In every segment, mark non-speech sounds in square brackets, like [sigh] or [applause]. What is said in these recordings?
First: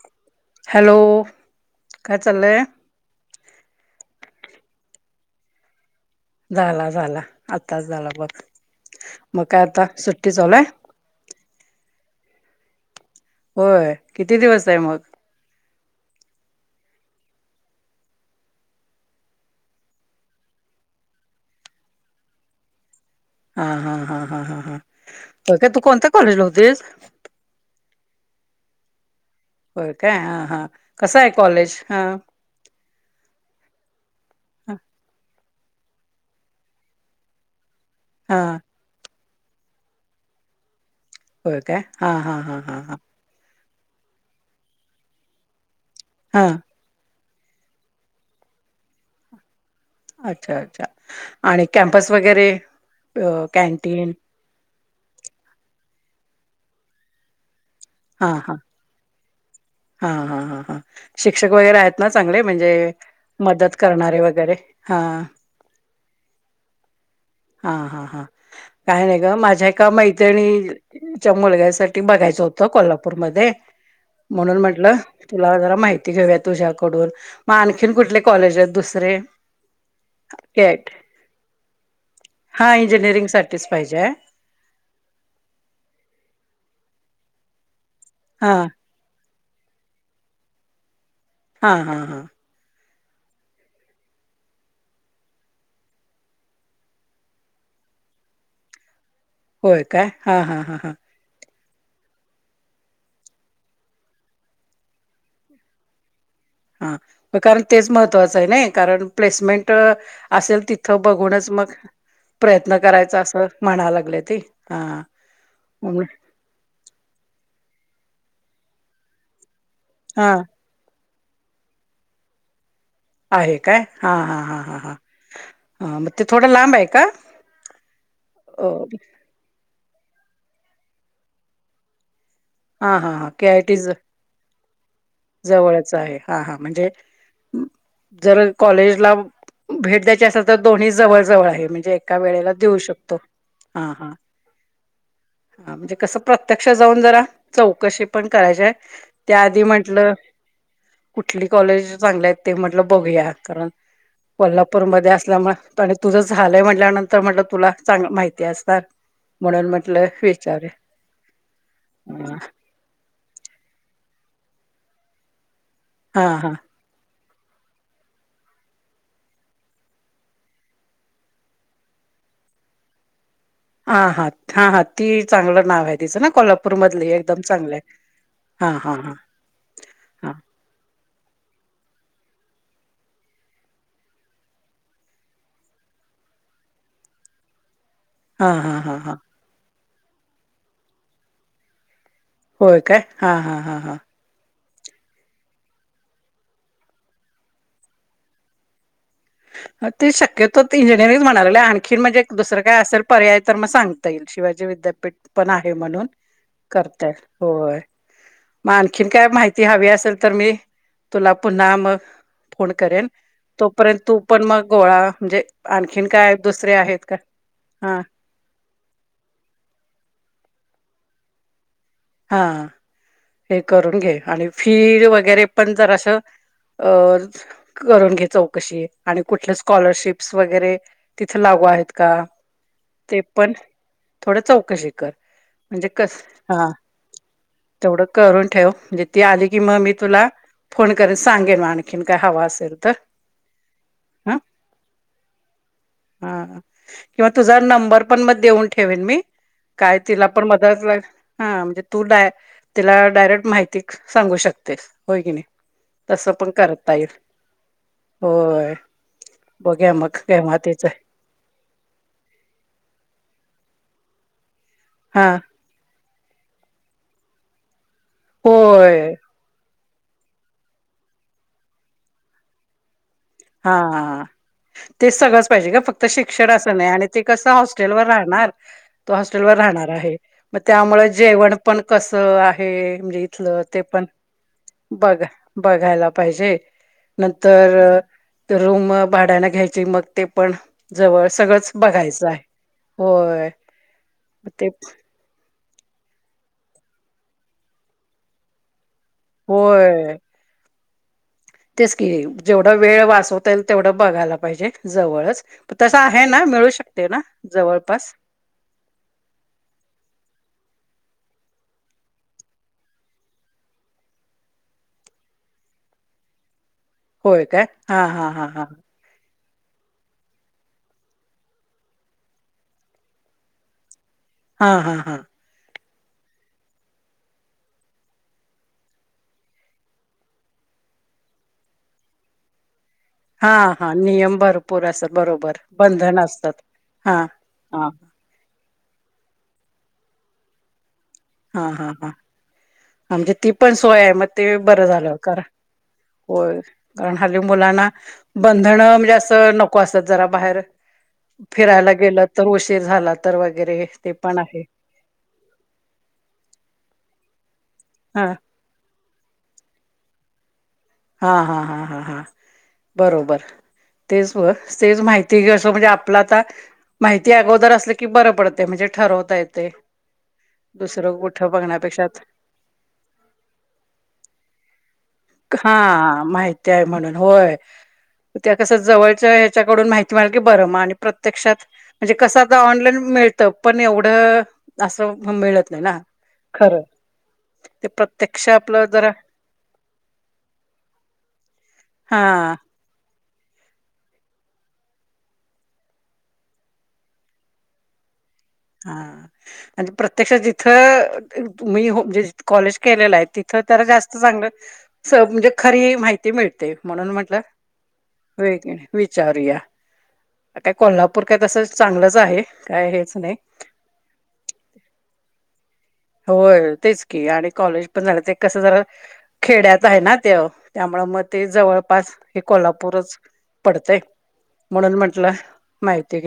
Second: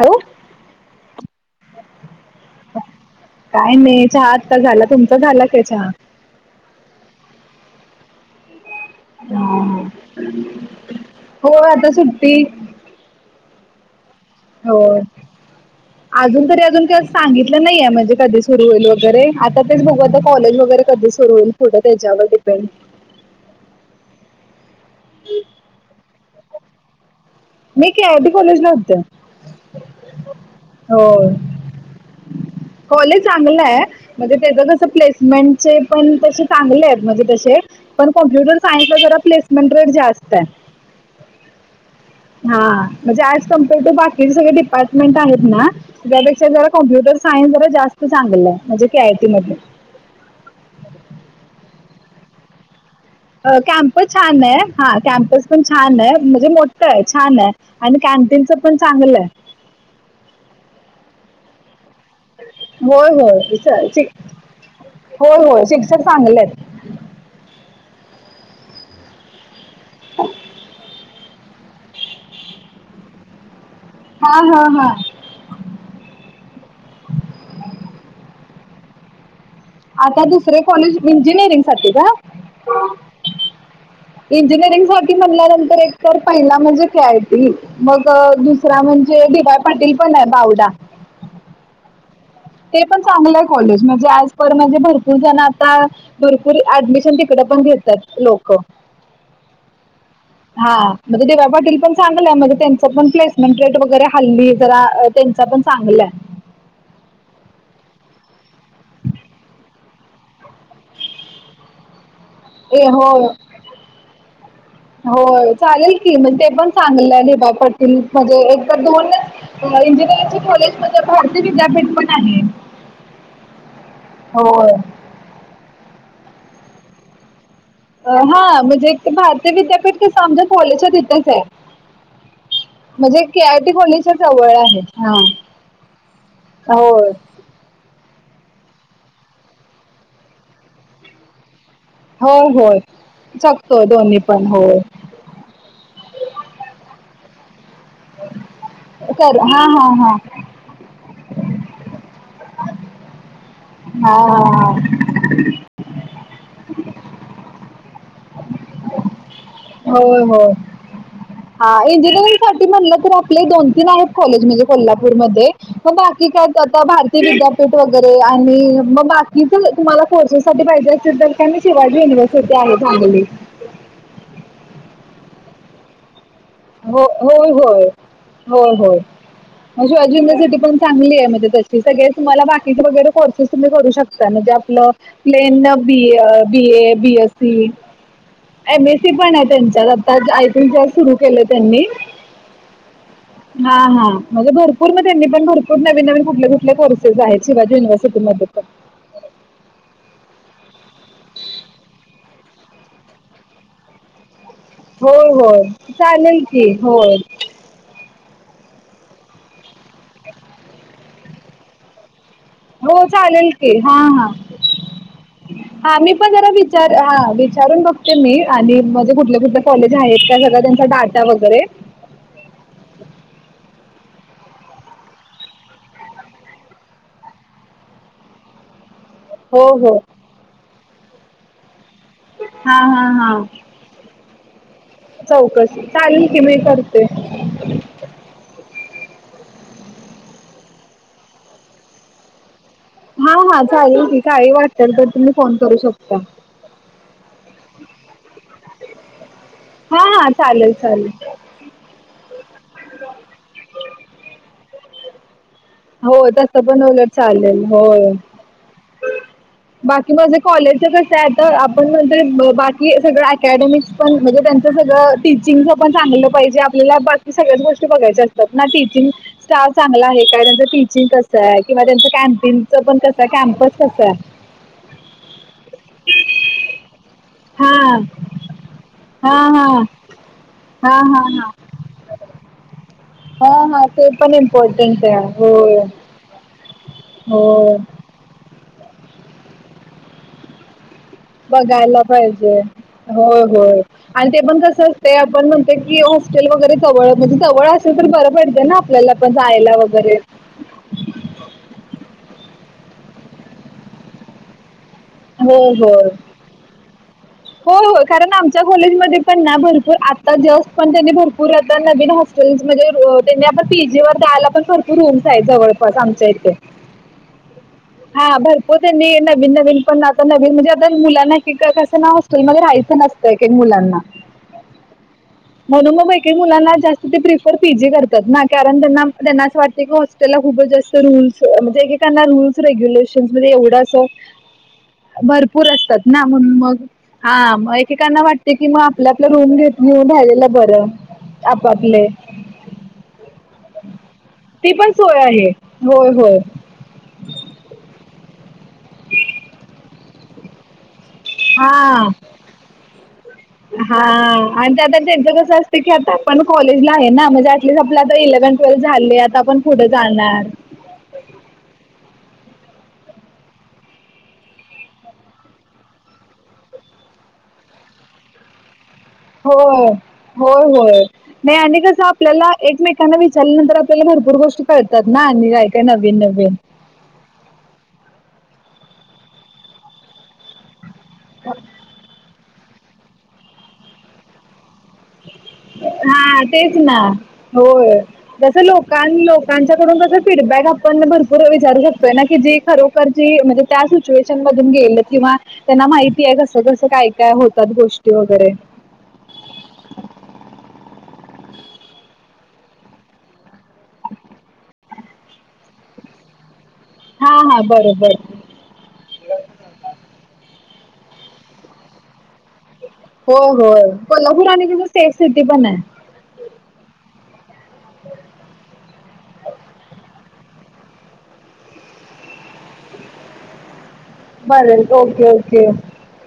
हो. हॅलो, काय चाललंय? काय नाही, चहा आत्ता झाला, तुमचा झाला काय चहा? झाला, झाला. आताच झाला बघ. मग काय आता सुट्टी चालू हाय? हो आता सुट्टी होय. किती दिवस हो. [unintelligible] अजून तरी अजून काय सांगितलं नाहीये, म्हणजे कधी सुरू होईल वगैरे. आता तेच बघू आता कॉलेज वगैरे कधी कर कुठं त्याच्यावर डिपेंड हा हा हा हा हा हा [unintelligible] तू कोणत्या कॉलेजला होतीस? मी' के आर डी कॉलेज 'ला होते. बरं काय, हा हा, हो कस आहे कॉलेज? हा कॉलेज चांगलं आहे. म्हणजे त्याच हा कसं प्लेसमेंटचे पण तसे चांगले आहेत. म्हणजे तसे पण हा. कॉम्प्युटर सायन्सला जरा प्लेसमेंट रेट जास्त हाय. हो का? हा म्हणजे ज कम्पेअर्ड टू बाकीचे सगळे डिपार्टमेंट आहेत ना हा त्यापेक्षा जरा कॉम्प्युटर सायन्स जरा जास्त चांगलं आहे म्हणजे के आयटी मध्ये अच्छा अच्छा आणि कॅम्पस वगैरे अ कॅम्प छान आहे. हा कॅम्पस पण छान आहे म्हणजे मोठं आहे छान आहे आणि हा कॅन्टीनच हा पण चांगलं आहे. हा हा हा हा शिक्षक वगैरे आहेत ना चांगले म्हणजे होय होय मदत स- करणारे वगैरे हा चांगलेत हा हा हा काय नाही ग माझ्या का मैत्रीणीच्या मुलग्यासाठी बघायचं होत कोल्हापूरमध्ये हा म्हणुन हा हा म्हटलं तुला जरा माहिती घेऊया तुझ्याकडून मग आणखीन कुठले कॉलेज आहेत दुसरे आता दुसरे कॉलेज इंजिनिअरिंगसाठी का? हां इंजिनिअरिंगसाठीच पाहिजे आहे. इंजिनिअरिंग साठी म्हणल्यानंतर एक तर पहिला म्हणजे [unintelligible] मग हा दुसरा म्हणजे डी वाय पाटील पण आहे बावडा हा हा हा ते पण चांगलं आहे कॉलेज म्हणजे आजपर म्हणजे भरपूर जण आता भरपूर ऍडमिशन तिकडं पण घेतात लोकं. होय काय हा हा हा हा म्हजे डी वाय पाटील पण चांगलंय म्हणजे त्यांच पण प्लेसमेंट रेट वगैरे हल्ली जरा त्यांचा पण चांगला हाय. हा म कारण तेच महत्त्वाचं आहे ना कारण प्लेसमेंट असेल तिथं बघूनच मग प्रयत्न ए हो करायचा असं म्हणाय लागल्याती हा म्हण ते पण चांगलं डी वाय पाटील मध्ये एक तर दोनच इंजिन हा कॉलेज मध्ये भारती विद्यापीठ पण आहे. आहे काय हा हा हा होय ह, हा मग ते थोडं लांब आहे का? हा अ, म्हणजे ते भारती विद्यापीठ तिथं आमच्या कॉलेजच्या तिथंच हाय म्हणजे के आय टी कॉलेजच्या जवळ आहे. हा जवळच आहे हा हा म्हणजे होय जर कॉलेजला भेट द्यायची असेल तर दोन्ही जवळ जवळ आहे म्हणजे एका होय वेळेला देऊ होय शकतो जपतोय हा हा दोन्ही पण होय. हा म्हणजे कसं प्रत्यक्ष जाऊन जरा चौकशी पण करायची आहे कर त्या आधी हा म्हण हा हा कुठली कॉलेज चांगल्या आहेत ते म्हटलं बघूया कारण हा हा कोल्हापूरमध्ये असल्यामुळे बरं तुझं झालयं म्हटल्यानंतर म्हटलं तुला चांगलं माहिती असणार. म्हणून म्हटलं होय होय विचार हा इंजिनिअरिंग सा म्हणलं तर आपले दोन तीन आहेत कॉलेज म्हणजे कोल्हापूर मध्ये पण हा बाकी काय हा ते विद्यापीठ वगैरे आणि मग बाकी ज तुम्हाला कोर्सेस साठी पाहिजे असेल तर आणि शिवाजी युनिव्हर्सिटी आहे चांगली. हा हा हा हा ती चांगलं नाव आहे तिचं ना कोल्हाप हो होय होय हा होय हा होय. हा शिवाजी हा युिव्हर्सिटी पण चांगली आहे म्हणजे तशी सगळे तुम्हाला बाकीचे वगैरे कोर्सेस तुम्ही करू शकता म्हणजे आपलं plain B A B A B S C. हा हा एम हा एस हा सी पण आहे त्यांच्यात आता आयसी सुरू केलं त्यांनी होय काय हा हा हा हा म्हणजे भरपूर म त्यांनी पण भरपूर नवी नवीन कुठले कुठले कोर्सेस आहेत शिवाजी युनवर्सिटीमध्ये पण ते शक्यतो इंजिनिअरिंग म्हणाले आणखी म्हणजे एक दुसरं काय असेल पर्याय तर मग सांगता येईल शिवाय होय होय चालेल की होय. हो मग आणखीन काय माहिती हवी असेल तर मी तुला पुन्हा मग फोन हो करेन चालेल की हा तोपर्यंत तु हा मग गोळा म्हणजे हा आणखीन मी पण काय जरा दुसरे विचार आहेत का हा विचारून हा बघते मी आणि म्हणजे कुठले कुठले कॉलेज आहेत का सगळं त्यांचा डाटा वगैरे हा हे करून घे आणि फीड वगैरे पण जर असं अ करून घे चौकशी. आणि कुठले हो हो स्कॉलरशिप्स वगैरे तिथे लागू आहेत का हां हां ते हां पण थोडं चौकशी कर चौकशी म्हणजे कस चालेल की मी हा करते. तेवढं करून ठेव म्हणजे ती आली की मग मी तुला फोन करन सांगेन आणखीन काय हवा असेल तर हा हा चालेल त ह काही वाटल तर तुम्ही फोन करू शकता. हा किंवा तुझा नंबर पण मग देऊन ठेवेन मी, काय हां तिला हां पण चालेल मदत - वैगे चालेल हा म्हणजे तू डाय तिला डायरेक्ट माहिती सांगू शकतेस होय की नाही. हो तसं पण उलट चालेल होय. होय बघ्या बाकी मग माझे केव्हा कॉलेज तेच आहे क आता आपण पण बाकी सगळ अकॅडमिक्स पण म्हणजे त्यांच सगळं हा टीचिंग पण चांगलं पाहिजे आपल्याला बाकी सगळ्याच गोष्टी बघायच्या असतात ना टीचिंग होय स्टाफ चांगला आहे काय. टीचिंग कसं आहे किंवा त्यांच कॅन्टीन पण कस काम हा हा. ते सगळंच पाहिजे का फक्त शिक्षण असं नाही आणि ते कसं हा हॉस्टेलवर राहणार. तो हा हॉस्टेलवरर हा राहणार आहे मग हा त्यामुळे हा हा जेवण पण कस आहे म्हणजे हा ते हा पण इम्पॉर्टंट बघ आहे होय बघायला. पाहिजे होय. नंतर रूम भाड्याना घ्यायचे मग ते पण जवळ सगळंच बघायला बघायचं आहे पाहिजे होय होय आणि ते पण कस ते आपण म्हणत की हॉस्टेल वगैरे जवळ म्हणजे जवळ असेल तर बरं पडत ना. आपल्याला पण जायला होय वगैरे. तेच की जेवढ वेळ वाचवता येईल तेवढं बघायला पाहिजे जवळच तस आहे ना मिळू शकते ना. हो हो जवळपास खर ना आम च्या कॉलेजमध्ये पण ना भरपूर आता जस्ट पण त्यांनी भरपूर आता नवीन हॉस्टेल्स म्हणजे त्यांनी आपता पी जी वर द्यायला पण भरपू रूम्स आहेत जवळपास आमच्या इथे. होय काय, हा, हा, हां हा, हा. भरपूर नवीन नवीन पण आता नवीन म्हणजे आता मुलांना एकका कसं ना हॉस्टेल मध्ये राहायचं नसतं एक एक मुलांना हा हा हा म्हणून मग एकही मुलांना जास्त ते प्रिफर पी जी करतात ना कारण त्यांना त्यांना असं वाटते की त्याला खूपच जास्त रूल् म्हणजे एकेना रू रेग्युलेशन हा एवढ हा नियम भरपूर असतात बरोबर भरपूर असतात बंधन ना मग हा मग एकेकांना वाटते की मग आपल्या आपला रूम घेत घेऊन राहिलेलं बरं. आप आपले आमचे याती पण सोय आहे मग ते ती बरं पण झालं सोय कार आहे होय. कारण हली मुलांना बंधन म्हणजे असं नको असत जरा बाहेर फिरायला हा गेलं तर उशीर झाला तर वगैरे हा ते पण आहे. [unintelligible] त्यांचं कसं असं की आता आपण कॉलेजला आहे ना म्हणजे ऍट लिस्ट आपलं आ हा इलेव्हन ट्वेल्थ झाले आता आपण पुढे जाणार. हा हा हा हा हा बरोबर. तेच ब तेच माहिती घे असं म्हणजे आपला आता माहिती अगोदर अस की बरं पडते म्हणजे ठरवत होय होय होय कुठं नाही आणि कसं बघण्यापेक्षा आपल्याला एकमेकांना विचलल्या नंतर आपल्याला भरपूर गोष्टी कळतात ना आणि काय काय नवीन हा नवीन माहिती आहे म्हणून होय, त्या कस जवळच्या ह्याच्याकडून माहिती बर मगं आणि प्रत्यक्षात म्हणजे कसं आता ऑनलाईन मिळत पण एवढं असं मिळत नाही ना हा तेच खरं ना ते प्रत्यक्ष आपलं जरा त्यांच्याकडून तस फीडबॅक आपण भरपूर विचारू शकतोय हा ना की जे खरं म्हणजे त्या सिच्युएशन मधून गेले किंवा त्यांना माहिती आहे कसं कसं काय काय होतात गोष्टी वगैरे. हा आणि प्रत्यक्षात जिथं मी म्हणजे जिथं कॉलेज केलेलं आहे तिथं तर त्या जास्त चांगलं म्हणजे खरी माहिती मिळते म्हणून हा म्हटलं. हा बरोबर व्हय की नाही विचारूया काय कोल्हापूर काय तसं चांगलंच आहे काय हे हो हो कोल्हापूर आणि कसं सेफ सिटी पण आहे. हो तेच की आणि कॉलेज पण झालं ते कसं जरा खेड्यात आहे ना तोय त्यामुळ मग ते जवळपास हे कोल्हापूरच पडतेय म्हणून बरं म्हटलं ओके ओके माहती.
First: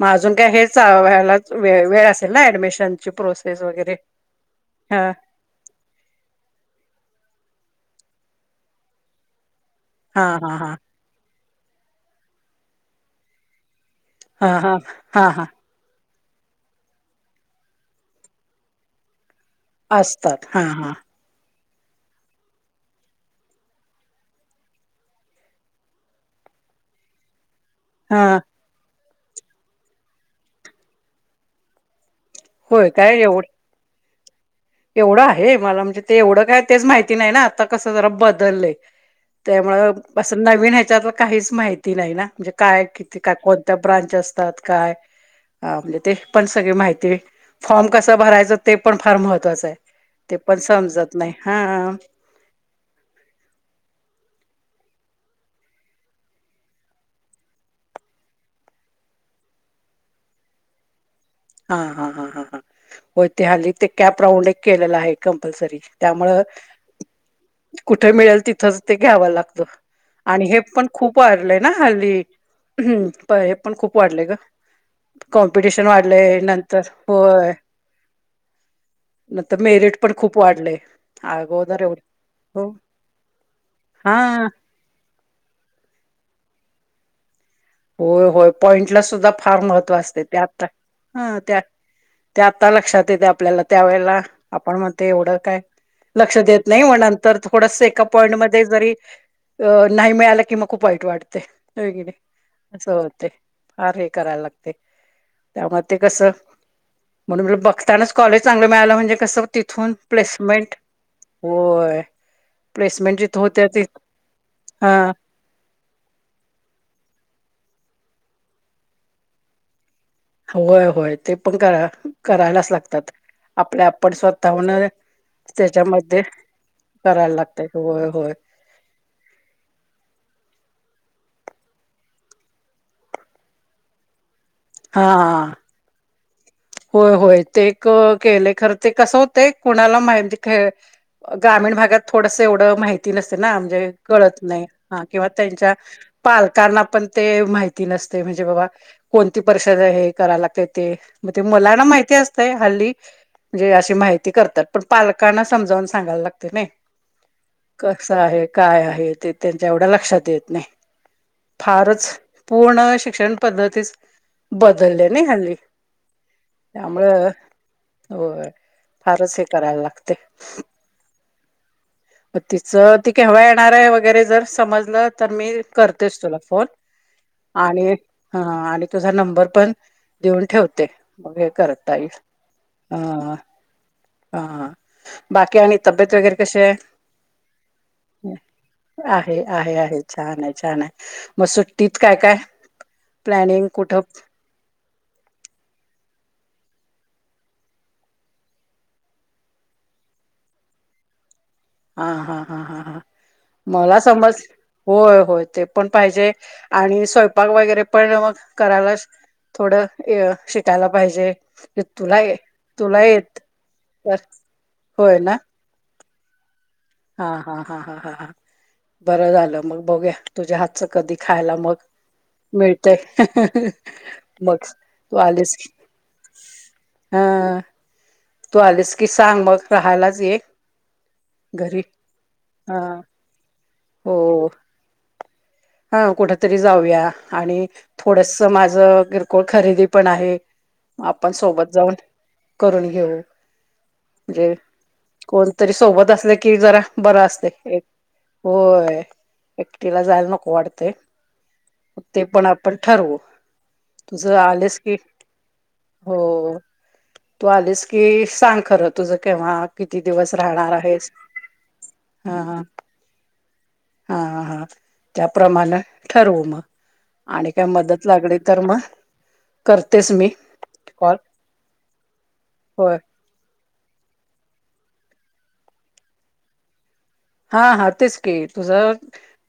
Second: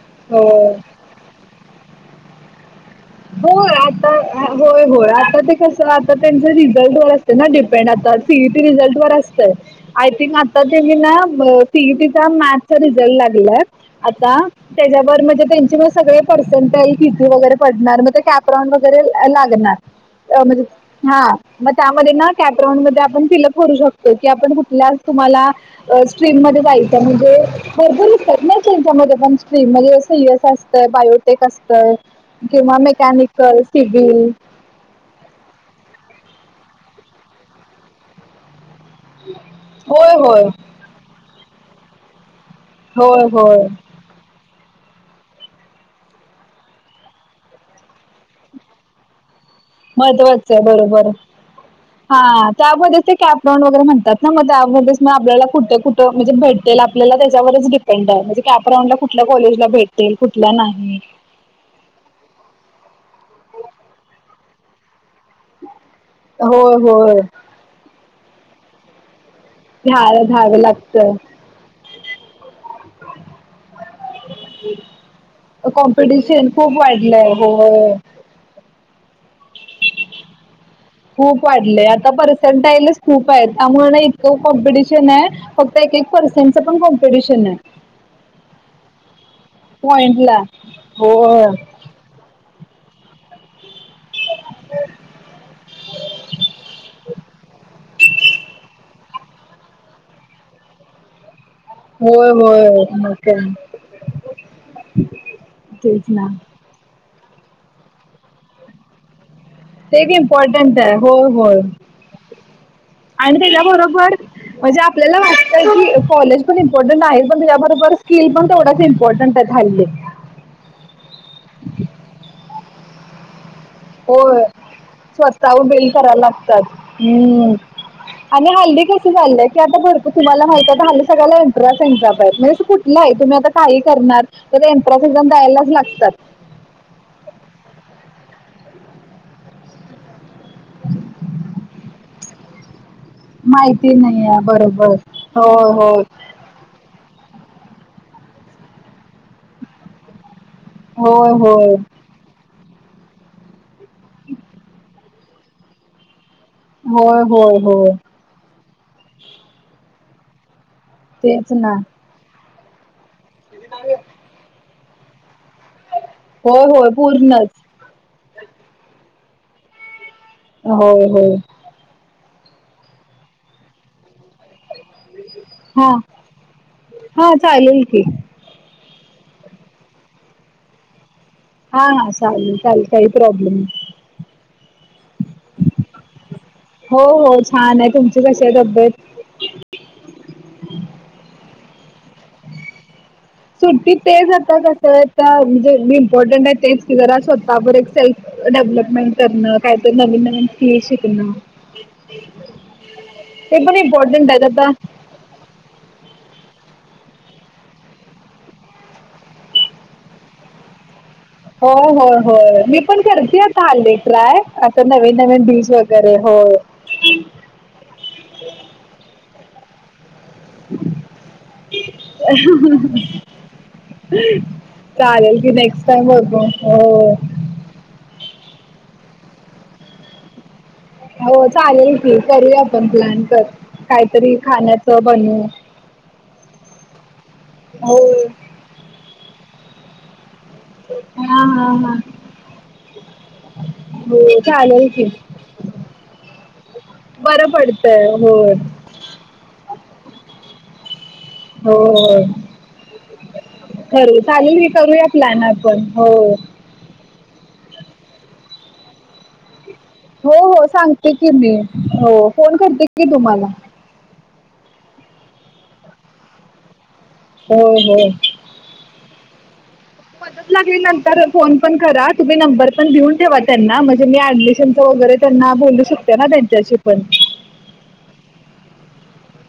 मगं अजून काय हे होय. ह्यालाच वेळ असेल ना ऍडमिशन ची प्रोसेस होय वगैरे. आता होय ह होय. आता ते कस आता त्यांच रिझल्ट वर असतं ना डिपेंड आता सी ई टी रिझल्ट वर असतं आय हा थिंक हा आता हा ते म ना सी ई टी चा मॅथ्स चा रिझल्ट लागलाय. आता हा हा हा त्याच्यावर हा म्हणजे त्यांचे मग सगळे पर्सेंटाइज वगैरे पडणार म कॅपराऊंड वगैरे लागणार असतात हा म्हणजे हा मग त्यामध्ये ना कॅप् राऊंड मध्ये आपण फिलअप करू शकतो की आपण कुठल्या तुम्हाला स्ट्रीम मध्ये जायचं म्हणजे ख हा च्या म पण्ट्रीम म्हणजे सस असतं बायोटेक असतं किंवा होय काय एवढ मेकॅनिकल सिविल एवढं आहे मला म्हणजे ते एवढं काय तेच माहिती नाही ना आता कसं जरा बदललेय. त्यामुळ होय असं होय. नवीन ह्याच्यातलं काहीच माहिती नाही ना म्हणजे काय किती होय काय होय. कोणत्या ब्रांच असतात काय? ह म्हणजे ते पण सगळी माहिती फॉर्म कस भरायचं ते पण फार महत्त्वाचं आहे. ते महत्वाचं पण आहे बरोबर समजत नाही हा हा. त्यामध्ये ते कॅपराऊंड वगैरे म्हणतात ना मग त्यामध्येच मग आपल्याला कुठे कुठं म्हणजे भेटेल आपल्याला त्याच्यावरच गिफ्ट म्हणजे कपराऊंड ला कुठल्या कॉलेजला भेटेल कुठल्या नाही. हा हा हा ह हा हो ते हल्ली ते कॅप राऊंड एक केलेलं आहे. कंपलसरी त्यामुळे होय होय. कुठे मिळेल तिथच ते घ्याव लागत. घ्यायला आणि घ्यावं हे पण लागतं. खूप आरलं. हा हल्ली हे पण खूप वाढलंय गं कॉम्पिटिशन वा कॉम्पिटिशन खूप नंतर वाढलंय होय नंतर मेरिट पण खूप वाढलेय. खूप वाढले आता पर्सेंटाईलेस खूप आहेत त्यामुळे हा इतकं कॉम्पिटिशन आहे. फक्त एक एक पर्सेंटचं पण कॉम्पिटिशन आहे. होय, होय पॉईंटला सुद्धा फार महत्त्व असते पॉइंटला. त्यात हं होय. त्या ते आत्ता लक्षात येते आपल्याला त्यावेेळेला आपण मग ते एवढं काय लक्ष देत नाही मग नंतर थोडस एका पॉईंटमध्येध्ये जरी अं नाही मिळाला कि मग खूप वाईट वाटते, होय की नाही. होय असं मग होते काय फार हे करायला लागते त्यामुळे ते तेच कस ना म्हणून बघतानाच कॉलेज चांगलं मिळालं म्हणजे कसं तिथून ते बी प्लेसमेंट इम्पॉर्टंट आहे हो होय. प्लेसमेंट आणि जिथं होत्या ते त्याच्याबरोबर म्हणजे हा आपल्याला वाट कॉलेज पण इम्पॉर्टंट नाही पण त्याच्याबरोबर स्किल पण तेवढ्याच इम्पॉर्टंट आहे हल्ली होय होय ते पण करा करायलाच लागतात आपल्या आपण स्वतः हून स्वतः उ बेल कराला लागतात करायला हम्म लागतय होय होय आणि हल्ली कस झालंय की आता भरपू तुम्हाला माहित आ सगळला एंट्र एंटा आहेत म्हणजे अस कुठलं आहे तुम्ही आता काही करणार तर एनट्रनस एक्झाम हा द्यायलाच लागतात होय होय ते केले खर ते कसं होतेय कुणाला माहिती ग्रामीण भागात थोडसं एवढं माहिती ना म्हणजे माहिती कळत आहे नाही बरोबर किंवा होय त्यांच्या होय पाल पण ते माहिती नसतेय म्हणजे बा कोणती परिषद करा लाग ते होय मला होय ना मा माहिती असते हल्ली म्हणजे अशी माहिती करतात पालकना समजावून सा होय होय होय काय आहे ते त्यांच्या एवढ्या लक्षात येत नाही तेच ना फारच पूर्ण शिक्षण पद्धती बदललेने हल्ली होय होय त्यामुळं पूर्णच हो फारच हे करायला लागते. हो हो तिचं ती केव्हा येणार आहे वगैरे जर समज तर मी हा करतेस तुला फोन हा चालेल आणि की हा आणि तुझा नंबर पण देऊन ठेवते. हा करता हा येईल चालेल चालेल काही हा प्रॉब्लेम नाही. हा बाकी आणि तब्येत वगैरे कशी आहे हो हो छान आहे कशी आहे तब्येत आहे आहे आहे छान आहे छान आहे मग सुट्टीत काय काय प्लॅनिंग सुट्टी कुठं ते जाता कसं म्हणजे इंपॉर्टंट आहे ते कि जरा स्वतः एक सेल्फ डेव्हलपमेंट करणं काहीतरी नवीन नवीन स्किल शिकणं हा हा हा हा ह ते पण मला इम्पॉर्टंट समज आहेत आता होय होय ते पण पाहिजे आणि स्वयंपाक वगैरे पण मग करायलाच थोडं शिकायला पाहिजे. होय होय तुला ये होय मी पण तुला करते येत आता हल्ली तर ट्राय आता होय नवीन ना नवीन डिश व वगैरे होय. हा हा हा ह ह बरं झालं मग बघुया तुझ्या हातचं कधी खायला मग मिळतंय मग तू चालेल आलीस की नेक्स्ट टाइम बघू हो हा तू आलीस की सांग मग राहायलाच ये. हो घरी चालेल की करूया हा आपण प्लॅन तर हो काहीतरी खाण्याच बनवू. हा कुठ तरी जाऊया आणि हो थोडसं माझे किरकोळ खरेदी पण आहे. आपण हा सोबत हा हा जाऊन करून घेऊ. हो म्हणजे चालेल. की कोणतरी सोबत असले कि जरा बरं असतय.. होय एकटीला जायला नको वाटते ते पण आपण ठरवू ठरू तुझं चालेल मी आलेस की करूया प्लन आपण, हो. तू आलीस की सांग खरं तुझ केव्हा किती हो दिवस हो राहणार आहेस सांगते की मी हो हा फोन करते की तुम्हाला हा हा त्याप्रमाणे ठरवू मग आणि काय होय मदत होय लागली. तर मग करतेस. मदत लागली नंतर फोन पण करा तुम्ही नंबर पण होय घेऊन ठेवा. त्यांना म्हणजे मी ऍडमिशनच वगैरे त्यांना बोलू शकते ना त्यांच्याशी पण हा हा तेच की तुझं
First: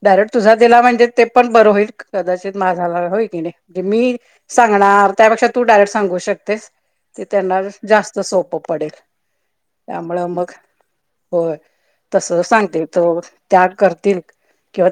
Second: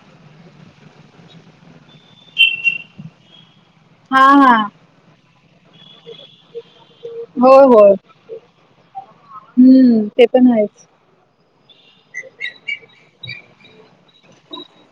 डायरेक्ट तुझा दिला म्हणजे ते पण बरं होईल कदाचित माझा होय की नाही. म्हजे मी हा हा सांगणार त्यापेक्षा तू डायरेक्ट सांगू शकतेस. ते त्यांना जास्त सोपं पडेल. हुं ते त्यामुळं मग पण आहेच. होय तस सांगतील तर त्या करतील किंवा